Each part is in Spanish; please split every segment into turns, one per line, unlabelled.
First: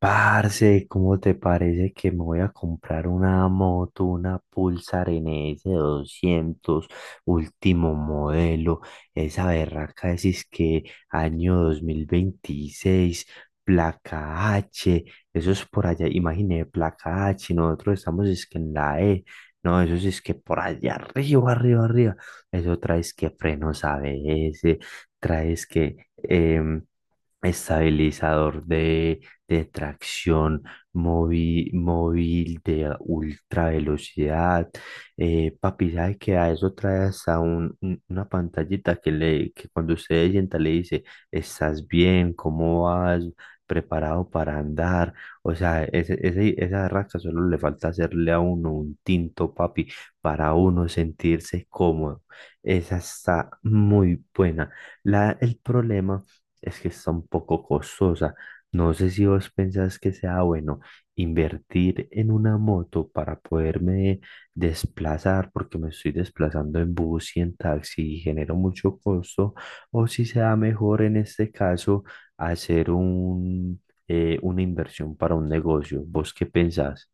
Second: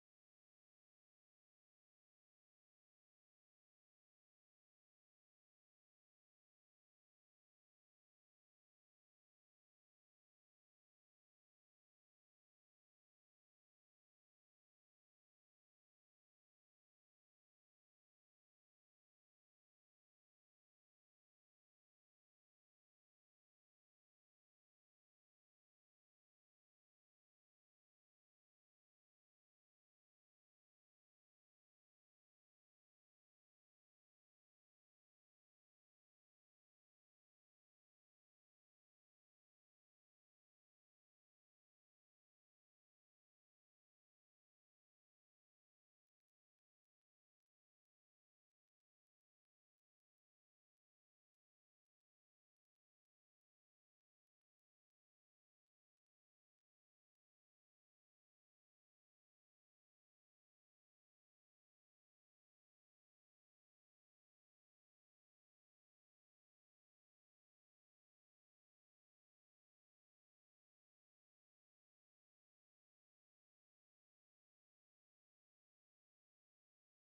Parce, ¿cómo te parece que me voy a comprar una moto, una Pulsar NS 200, último modelo? Esa berraca es que año 2026, placa H. Eso es por allá, imagine, placa H, nosotros estamos es que en la E. No, eso sí es que por allá arriba, arriba, arriba. Eso traes que frenos ABS, traes que estabilizador de tracción móvil, móvil de ultra velocidad. Papi, ¿sabe que a eso trae hasta una pantallita que, le, que cuando usted se sienta le dice, ¿estás bien? ¿Cómo vas? ¿Preparado para andar? O sea, esa raca solo le falta hacerle a uno un tinto, papi, para uno sentirse cómodo. Esa está muy buena. El problema es que está un poco costosa. No sé si vos pensás que sea bueno invertir en una moto para poderme desplazar, porque me estoy desplazando en bus y en taxi y genero mucho costo, o si sea mejor en este caso hacer una inversión para un negocio. ¿Vos qué pensás?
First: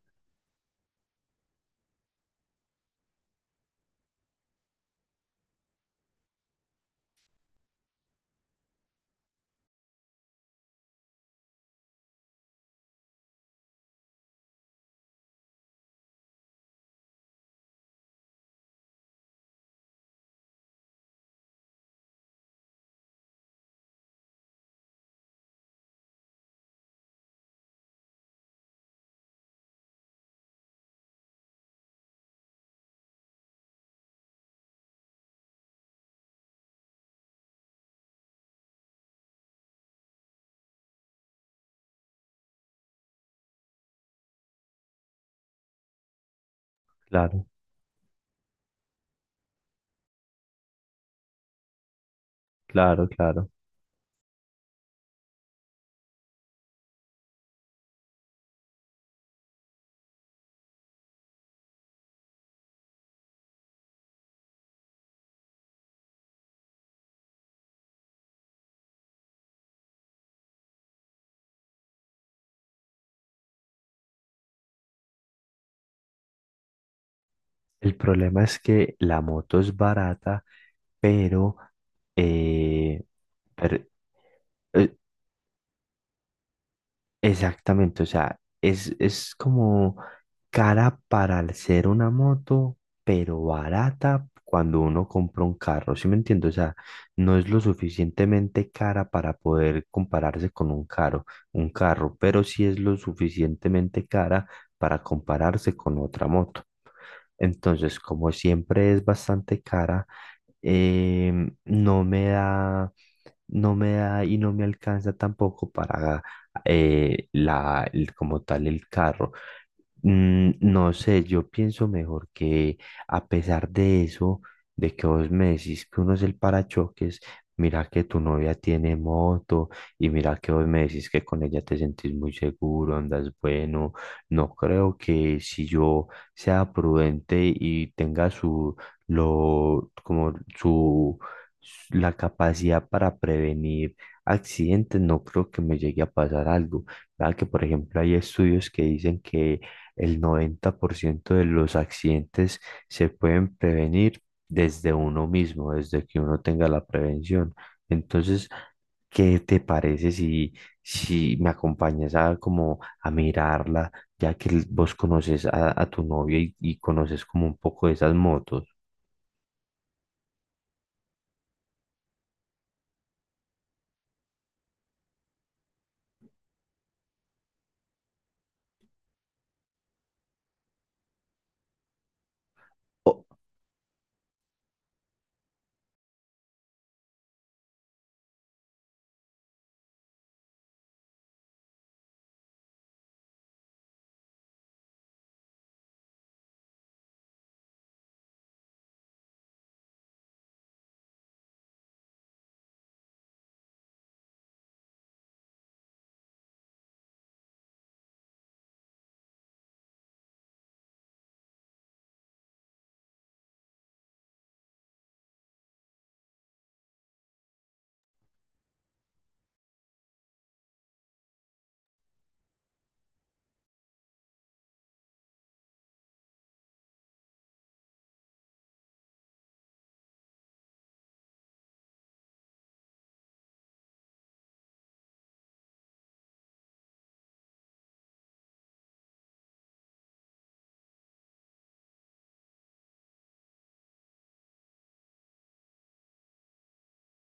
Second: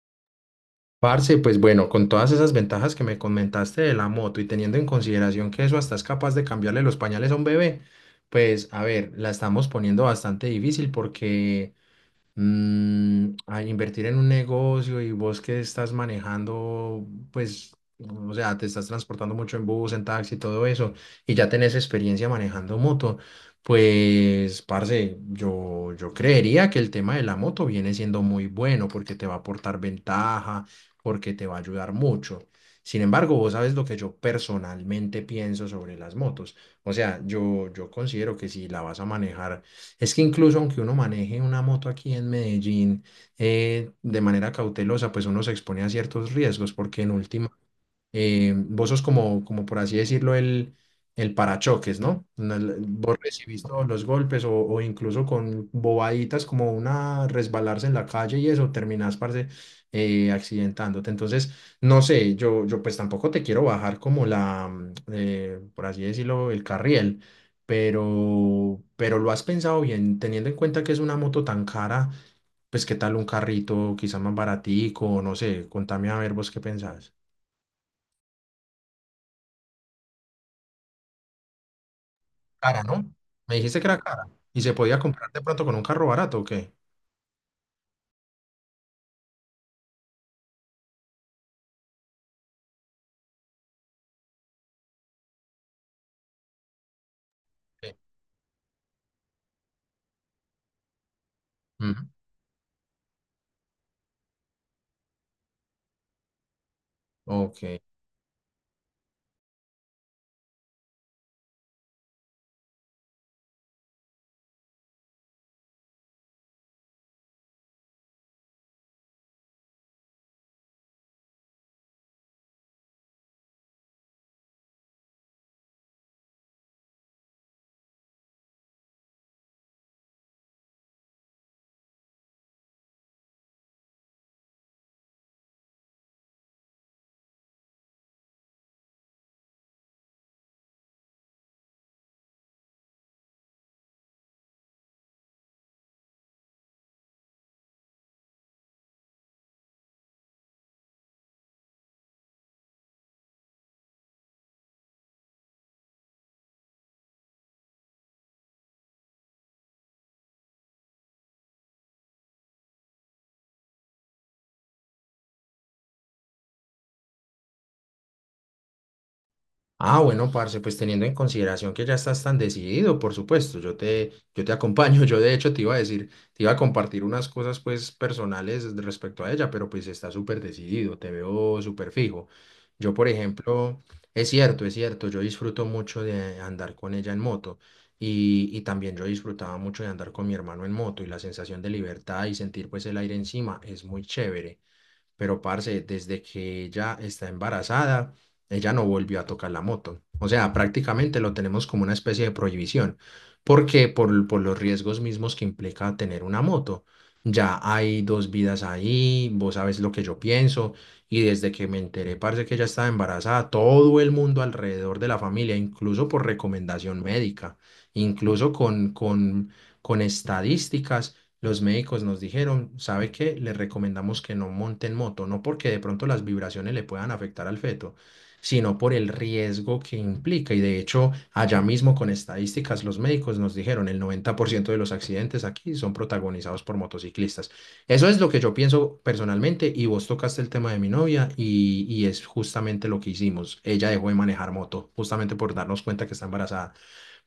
Parce, pues bueno, con todas esas ventajas que me comentaste de la moto y teniendo en consideración que eso hasta es capaz de cambiarle los pañales a un bebé, pues a ver, la estamos poniendo bastante difícil porque a invertir en un negocio y vos que estás manejando, pues, o sea, te estás transportando mucho en bus, en taxi, todo eso, y ya tenés experiencia manejando moto, pues, parce, yo creería que el tema de la moto viene siendo muy bueno porque te va a aportar ventaja, porque te va a ayudar mucho. Sin embargo, vos sabes lo que yo personalmente pienso sobre las motos. O sea, yo considero que si la vas a manejar es que incluso aunque uno maneje una moto aquí en Medellín de manera cautelosa, pues uno se expone a ciertos riesgos, porque en
Claro,
última vos sos como, como por así decirlo, el parachoques, ¿no? No,
claro,
vos
claro.
recibís todos los golpes o incluso con bobaditas como una resbalarse en la calle y eso, terminás, parce, accidentándote. Entonces, no sé, yo pues tampoco te quiero bajar como la, por así decirlo, el carriel. Pero lo has pensado bien, teniendo en cuenta que es una moto tan cara, pues qué tal un carrito, quizá más baratico, no sé, contame a ver vos qué pensás.
El problema es que la moto es barata, pero...
Cara,
eh,
¿no? Me dijiste que
per-
era cara. ¿Y se
eh,
podía comprar de pronto con un carro barato o qué?
Exactamente, o sea, es como cara para el ser una moto, pero barata cuando uno compra un carro, ¿sí me entiendo? O sea, no es lo
Sí.
suficientemente cara para poder compararse con un
Ujú.
carro, pero sí es lo suficientemente cara para compararse con otra moto.
Ok.
Entonces, como siempre es bastante cara, em, no me da, no me da y no me alcanza tampoco para como tal el carro. No sé, yo pienso mejor que a pesar de eso, de que vos me decís que uno es el parachoques, mira que tu novia tiene moto y mira que vos me decís que con ella te sentís muy seguro, andas bueno. No creo que si yo sea prudente y tenga su, lo, como su, s- la capacidad para prevenir accidentes. No creo que me llegue a pasar algo. Vea que, por ejemplo, hay estudios que dicen que el 90% de los accidentes se pueden prevenir desde uno mismo, desde que uno tenga la prevención. Entonces, ¿qué te parece si me acompañas a como a mirarla, ya que vos conoces a tu novia y conoces como un poco de esas motos?
Ah, bueno, parce, pues teniendo en consideración que ya estás tan decidido, por supuesto, yo te acompaño. Yo de hecho te iba a decir, te iba a compartir unas cosas pues personales respecto a ella, pero pues está súper decidido, te veo súper fijo. Yo, por
O-
ejemplo, es cierto, yo disfruto mucho de andar con ella en moto y también yo disfrutaba mucho de andar con mi hermano en moto y la sensación de libertad y sentir pues el aire encima es muy chévere pero parce, desde que ella está embarazada, ella no volvió a tocar la moto. O sea, prácticamente lo tenemos como una especie de prohibición, porque por los riesgos mismos que implica tener una moto. Ya hay dos vidas ahí, vos sabes lo que yo pienso, y desde que me enteré, parce, que ella estaba embarazada, todo el mundo alrededor de la familia, incluso por recomendación médica, incluso con estadísticas los médicos nos dijeron, ¿sabe qué? Le recomendamos que no monten moto, no porque de pronto las vibraciones le puedan afectar al feto, sino por el riesgo que implica. Y de hecho, allá mismo con estadísticas, los médicos nos dijeron, el 90% de los accidentes aquí son protagonizados por motociclistas. Eso es lo que yo pienso personalmente y vos tocaste el tema de mi novia y es justamente lo que hicimos. Ella dejó de manejar moto, justamente por darnos cuenta que está embarazada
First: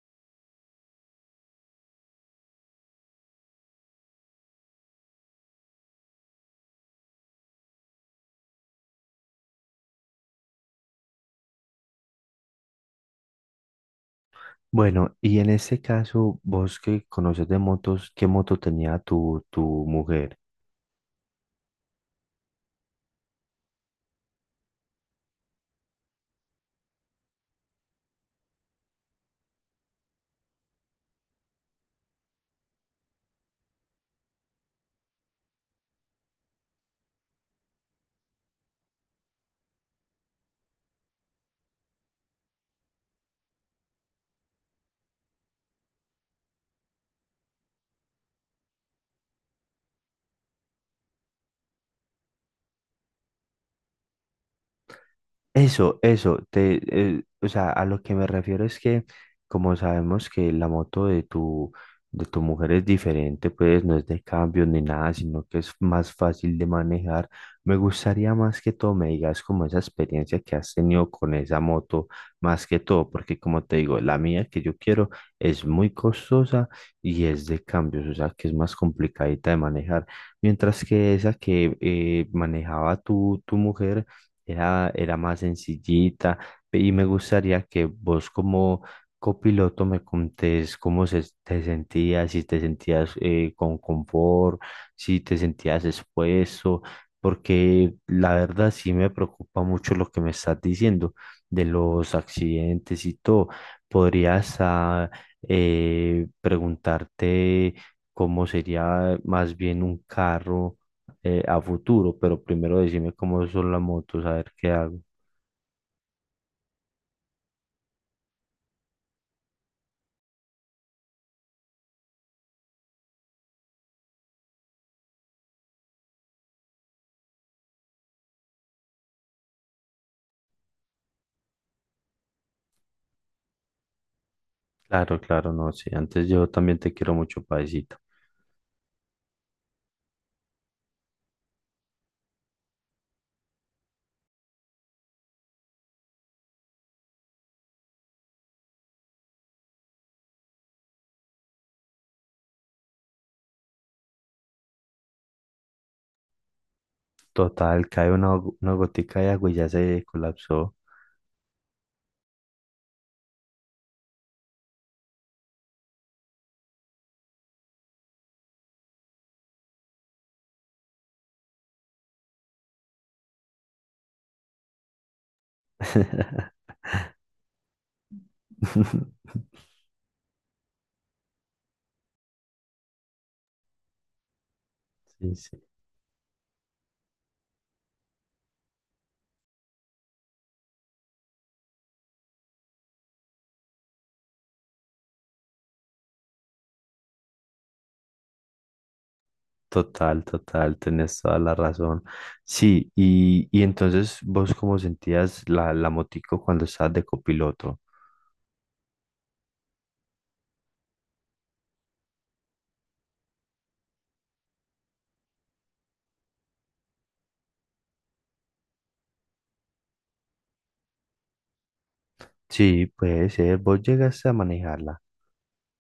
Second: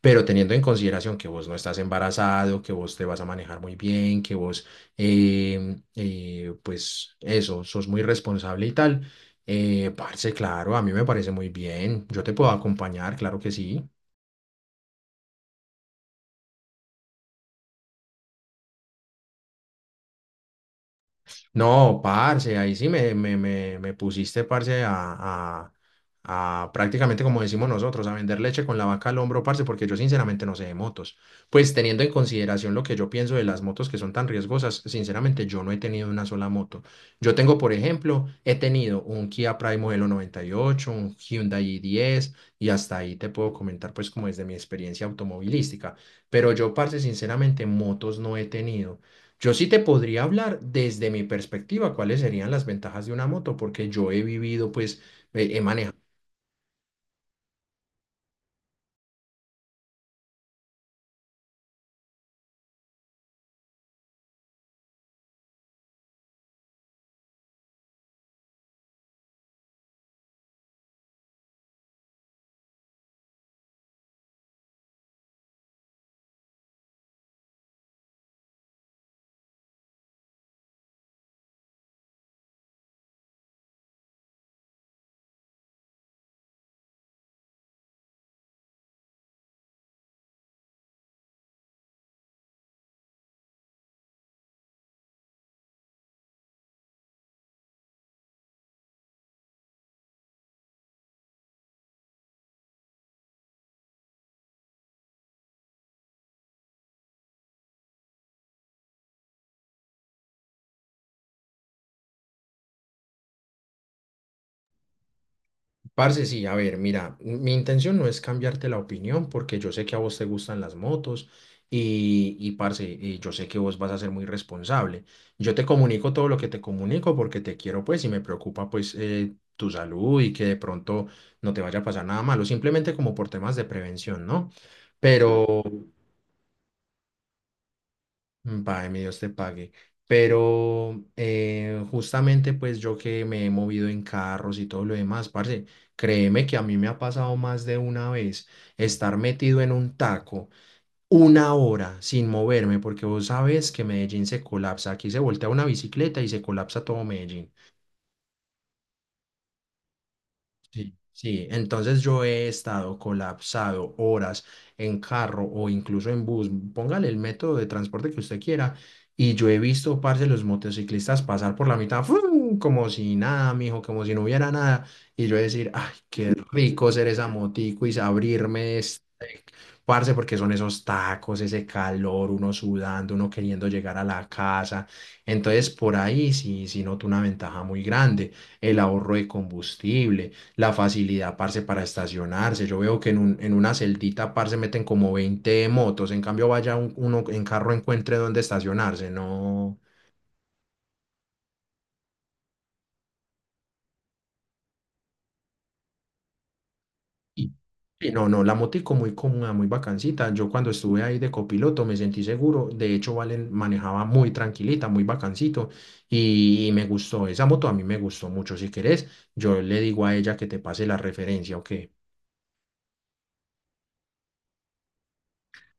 pero teniendo en consideración que vos no estás embarazado, que vos te vas a manejar muy bien, que vos, pues eso, sos muy responsable y tal, parce, claro, a mí me parece muy bien, yo te puedo acompañar, claro que sí.
bueno, y en este caso, vos que conoces de motos, ¿qué moto tenía tu mujer?
No, parce, ahí sí me pusiste, parce, a prácticamente como decimos nosotros, a vender leche con la vaca al hombro, parce, porque yo sinceramente no sé de motos. Pues teniendo en consideración lo que yo pienso de las motos que son tan riesgosas, sinceramente yo no he tenido una sola moto. Yo tengo, por ejemplo, he tenido un Kia Pride modelo 98, un Hyundai i10 y hasta ahí te puedo comentar pues como desde mi experiencia automovilística. Pero yo, parce, sinceramente motos no he tenido. Yo sí te podría hablar desde mi perspectiva cuáles serían las ventajas de una moto, porque yo he vivido, pues, he manejado.
Eso, eso, te, o sea, a lo que me refiero es que como sabemos que la moto de de tu mujer es diferente, pues no es de cambio ni nada, sino que es más fácil de manejar. Me gustaría más que todo me digas como esa experiencia que has tenido con esa moto, más que todo, porque como te digo, la mía que yo quiero es muy costosa y es de cambios, o sea, que es más complicadita de manejar, mientras que esa que manejaba tu mujer era más sencillita. Y me gustaría que vos como copiloto me contés cómo te sentías, si te sentías con confort, si te sentías expuesto, porque la verdad sí me preocupa mucho lo que me estás diciendo de los accidentes y todo. ¿Podrías ah, Preguntarte cómo sería más bien un carro, a futuro. Pero primero decime cómo son las motos, a ver qué hago.
Parce, sí, a ver, mira, mi intención no es cambiarte la opinión, porque yo sé que a vos te gustan las motos y parce, yo sé que vos vas a ser muy responsable. Yo te comunico todo lo que te comunico porque te quiero, pues, y me preocupa, pues, tu salud y que de pronto no te vaya a pasar nada malo, simplemente como por temas de prevención, ¿no? Claro.
Claro, claro,
Pero,
no sé. Antes yo también te quiero mucho, paisito.
págame, Dios te pague. Pero justamente pues yo que me he movido en carros y todo lo demás, parce, créeme que a mí me ha pasado más de una vez estar metido en un taco una hora sin moverme, porque vos sabes que Medellín se colapsa, aquí se voltea una bicicleta y se colapsa todo Medellín.
Total, cae una gotica de agua y ya se colapsó.
Sí, sí, entonces yo he estado colapsado horas en carro o incluso en bus, póngale el método de transporte que usted quiera, y yo he visto, parce, los motociclistas pasar por la mitad, ¡fum! Como si nada, mijo, como si no hubiera nada, y yo decir, ay, qué rico ser esa motico y abrirme. Parce, porque son esos tacos, ese calor, uno sudando, uno queriendo llegar a la casa.
Sí, sí.
Entonces, por ahí sí, sí noto una ventaja muy grande. El ahorro de combustible, la facilidad, parce, para estacionarse. Yo veo que en una celdita, parce, meten como 20 motos. En cambio, vaya uno en carro encuentre dónde estacionarse. No.
Total, total, tenés toda la razón. Sí, y entonces vos cómo sentías la motico cuando estabas de
Y,
copiloto.
y no, la motico muy cómoda, muy bacancita. Yo cuando estuve ahí de copiloto me sentí seguro. De hecho, Valen manejaba muy tranquilita, muy bacancito. Y me gustó, esa moto a mí me gustó mucho. Si querés, yo le digo a ella que te pase la referencia, ¿o qué?
Sí, puede ser, vos llegaste a manejarla.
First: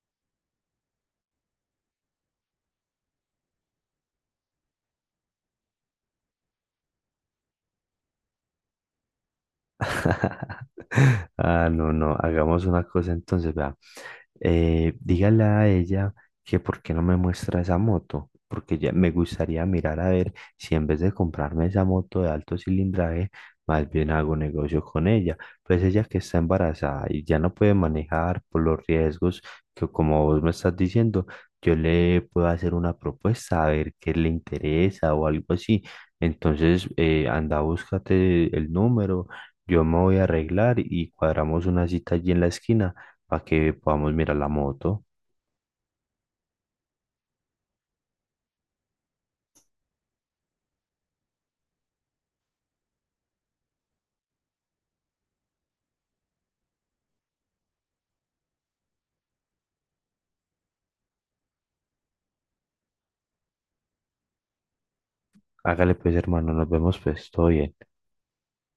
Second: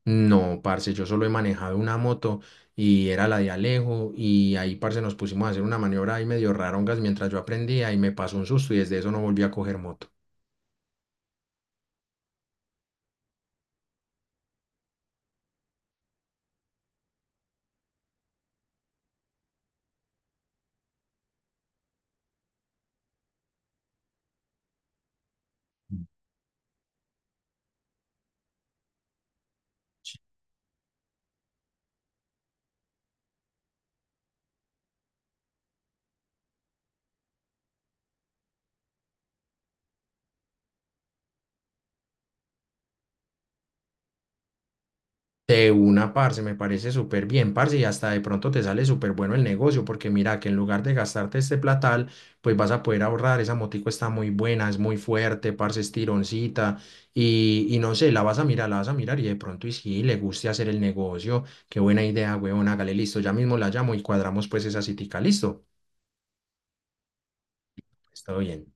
No, parce, yo solo he manejado una moto y era la de Alejo. Y ahí, parce, nos pusimos a hacer una maniobra ahí medio rarongas mientras yo aprendía y me pasó un susto y desde eso no volví a coger moto.
Ah, no, no, hagamos una cosa entonces, vea. Dígale a ella que por qué no me muestra esa moto, porque ya me gustaría mirar a ver si en vez de comprarme esa moto de alto cilindraje, más bien hago negocio con ella. Pues ella que está embarazada y ya no puede manejar por los riesgos que como vos me estás diciendo, yo le puedo hacer una propuesta a ver qué le interesa o algo así. Entonces, anda, búscate el número, yo me voy a arreglar y cuadramos una cita allí en la esquina para que podamos mirar la moto.
De una, parce, me parece súper bien, parce, y hasta de pronto te sale súper bueno el negocio, porque mira que en lugar de gastarte este platal, pues vas a poder ahorrar, esa motico está muy buena, es muy fuerte, parce, es tironcita, y no sé, la vas a mirar, la vas a mirar, y de pronto y sí, le guste hacer el negocio, qué buena idea, weón hágale, listo, ya mismo la llamo y cuadramos pues esa citica, listo,
Hágale pues, hermano, nos vemos pues, todo bien.
está bien.